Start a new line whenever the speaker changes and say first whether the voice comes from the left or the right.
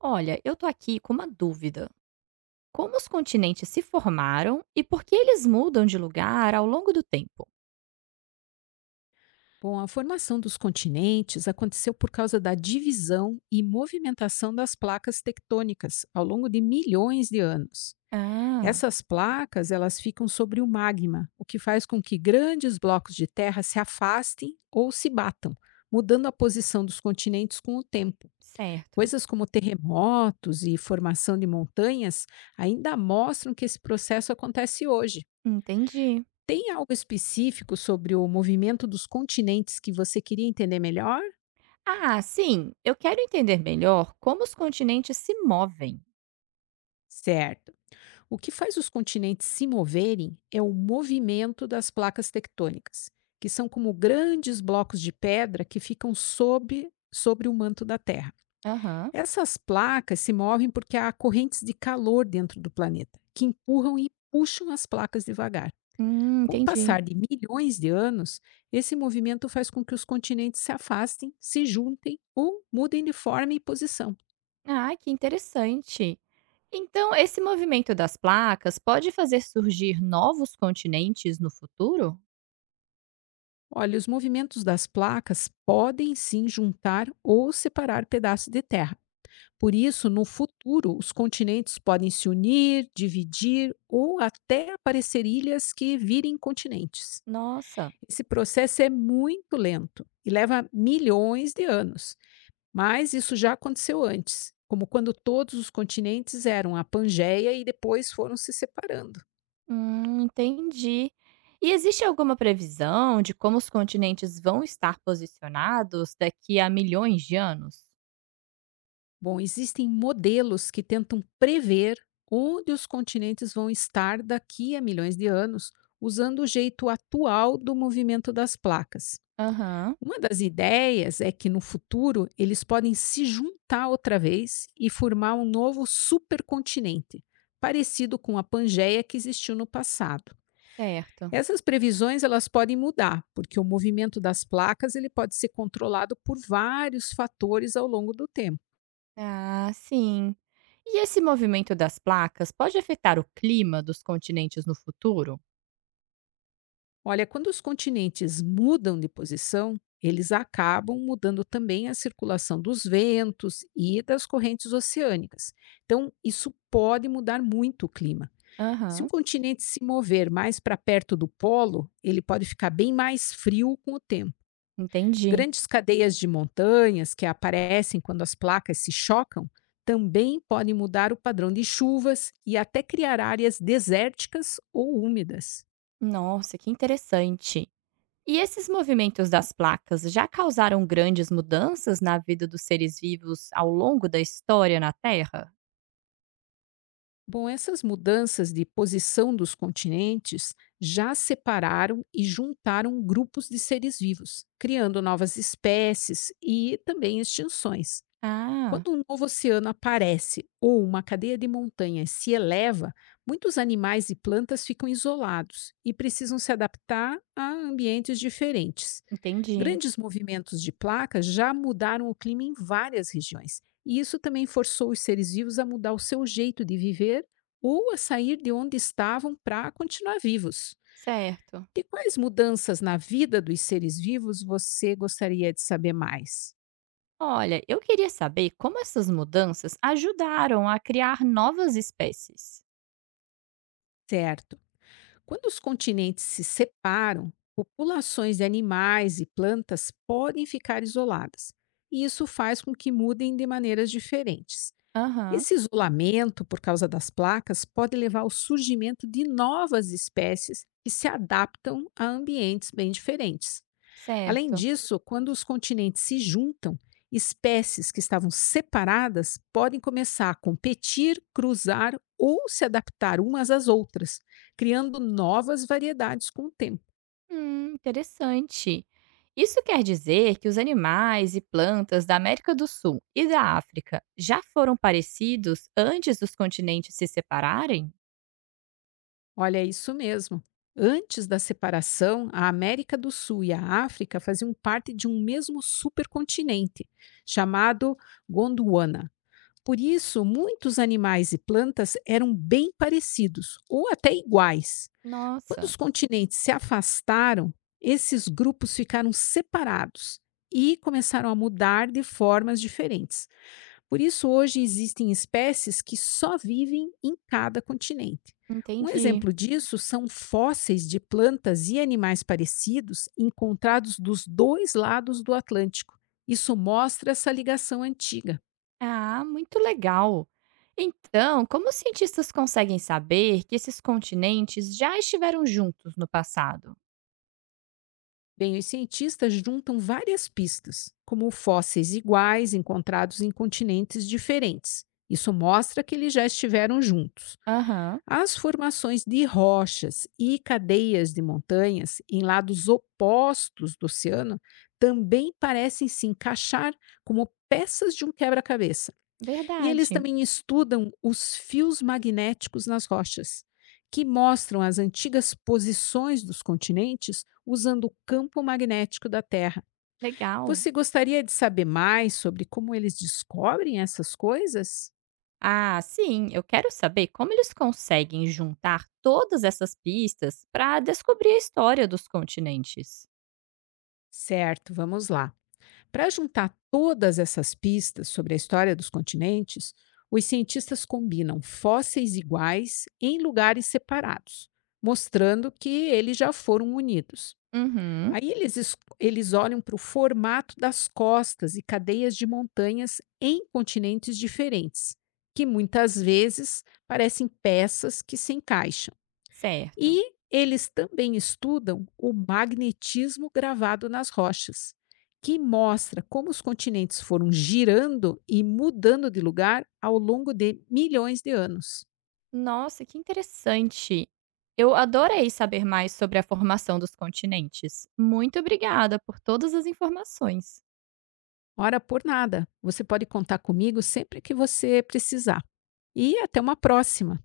right: Olha, eu tô aqui com uma dúvida. Como os continentes se formaram e por que eles mudam de lugar ao longo do tempo?
left: Bom, a formação dos continentes aconteceu por causa da divisão e movimentação das placas tectônicas ao longo de milhões de anos.
right: Ah,
left: Essas placas, elas ficam sobre o magma, o que faz com que grandes blocos de terra se afastem ou se batam, mudando a posição dos continentes com o tempo.
right: certo.
left: Coisas como terremotos e formação de montanhas ainda mostram que esse processo acontece hoje.
right: Entendi.
left: Tem algo específico sobre o movimento dos continentes que você queria entender melhor?
right: Ah, sim, eu quero entender melhor como os continentes se movem.
left: Certo. O que faz os continentes se moverem é o movimento das placas tectônicas, que são como grandes blocos de pedra que ficam sobre o manto da Terra.
right: Aham.
left: Essas placas se movem porque há correntes de calor dentro do planeta, que empurram e puxam as placas devagar. Com o
right: Entendi.
left: passar de milhões de anos, esse movimento faz com que os continentes se afastem, se juntem ou mudem de forma e posição.
right: Ah, que interessante. Então, esse movimento das placas pode fazer surgir novos continentes no futuro?
left: Olha, os movimentos das placas podem sim juntar ou separar pedaços de terra. Por isso, no futuro, os continentes podem se unir, dividir ou até aparecer ilhas que virem continentes.
right: Nossa.
left: Esse processo é muito lento e leva milhões de anos, mas isso já aconteceu antes, como quando todos os continentes eram a Pangeia e depois foram se separando.
right: Entendi. E existe alguma previsão de como os continentes vão estar posicionados daqui a milhões de anos?
left: Bom, existem modelos que tentam prever onde os continentes vão estar daqui a milhões de anos, usando o jeito atual do movimento das placas.
right: Aham,
left: Uma das ideias é que no futuro eles podem se juntar outra vez e formar um novo supercontinente, parecido com a Pangeia que existiu no passado.
right: certo.
left: Essas previsões elas podem mudar, porque o movimento das placas ele pode ser controlado por vários fatores ao longo do tempo.
right: Ah, sim. E esse movimento das placas pode afetar o clima dos continentes no futuro?
left: Olha, quando os continentes mudam de posição, eles acabam mudando também a circulação dos ventos e das correntes oceânicas. Então, isso pode mudar muito o clima. Se um
right: Aham.
left: continente se mover mais para perto do polo, ele pode ficar bem mais frio com o tempo.
right: Entendi.
left: Grandes cadeias de montanhas que aparecem quando as placas se chocam também podem mudar o padrão de chuvas e até criar áreas desérticas ou úmidas.
right: Nossa, que interessante. E esses movimentos das placas já causaram grandes mudanças na vida dos seres vivos ao longo da história na Terra?
left: Bom, essas mudanças de posição dos continentes já separaram e juntaram grupos de seres vivos, criando novas espécies e também extinções.
right: Ah,
left: Quando um novo oceano aparece ou uma cadeia de montanhas se eleva, muitos animais e plantas ficam isolados e precisam se adaptar a ambientes diferentes.
right: entendi.
left: Grandes movimentos de placas já mudaram o clima em várias regiões, e isso também forçou os seres vivos a mudar o seu jeito de viver ou a sair de onde estavam para continuar vivos.
right: Certo.
left: De quais mudanças na vida dos seres vivos você gostaria de saber mais?
right: Olha, eu queria saber como essas mudanças ajudaram a criar novas espécies.
left: Certo. Quando os continentes se separam, populações de animais e plantas podem ficar isoladas, e isso faz com que mudem de maneiras diferentes.
right: Aham,
left: Esse isolamento, por causa das placas, pode levar ao surgimento de novas espécies que se adaptam a ambientes bem diferentes. Além
right: certo.
left: disso, quando os continentes se juntam, espécies que estavam separadas podem começar a competir, cruzar ou se adaptar umas às outras, criando novas variedades com o tempo.
right: Interessante. Isso quer dizer que os animais e plantas da América do Sul e da África já foram parecidos antes dos continentes se separarem?
left: Olha, é isso mesmo. Antes da separação, a América do Sul e a África faziam parte de um mesmo supercontinente, chamado Gondwana. Por isso, muitos animais e plantas eram bem parecidos, ou até iguais. Quando
right: Nossa,
left: os continentes se afastaram, esses grupos ficaram separados e começaram a mudar de formas diferentes. Por isso, hoje existem espécies que só vivem em cada continente. Um
right: entendi.
left: exemplo disso são fósseis de plantas e animais parecidos encontrados dos dois lados do Atlântico. Isso mostra essa ligação antiga.
right: Ah, muito legal. Então, como os cientistas conseguem saber que esses continentes já estiveram juntos no passado?
left: Bem, os cientistas juntam várias pistas, como fósseis iguais encontrados em continentes diferentes. Isso mostra que eles já estiveram juntos.
right: Aham.
left: As formações de rochas e cadeias de montanhas em lados opostos do oceano também parecem se encaixar como peças de um quebra-cabeça. E eles
right: Verdade,
left: também estudam os fios magnéticos nas rochas, que mostram as antigas posições dos continentes usando o campo magnético da Terra.
right: legal.
left: Você gostaria de saber mais sobre como eles descobrem essas coisas?
right: Ah, sim, eu quero saber como eles conseguem juntar todas essas pistas para descobrir a história dos continentes.
left: Certo, vamos lá. Para juntar todas essas pistas sobre a história dos continentes, os cientistas combinam fósseis iguais em lugares separados, mostrando que eles já foram unidos.
right: Uhum,
left: Aí eles olham para o formato das costas e cadeias de montanhas em continentes diferentes, que muitas vezes parecem peças que se encaixam.
right: certo.
left: E eles também estudam o magnetismo gravado nas rochas, que mostra como os continentes foram girando e mudando de lugar ao longo de milhões de anos.
right: Nossa, que interessante. Eu adorei saber mais sobre a formação dos continentes. Muito obrigada por todas as informações.
left: Ora por nada, você pode contar comigo sempre que você precisar. E até uma próxima!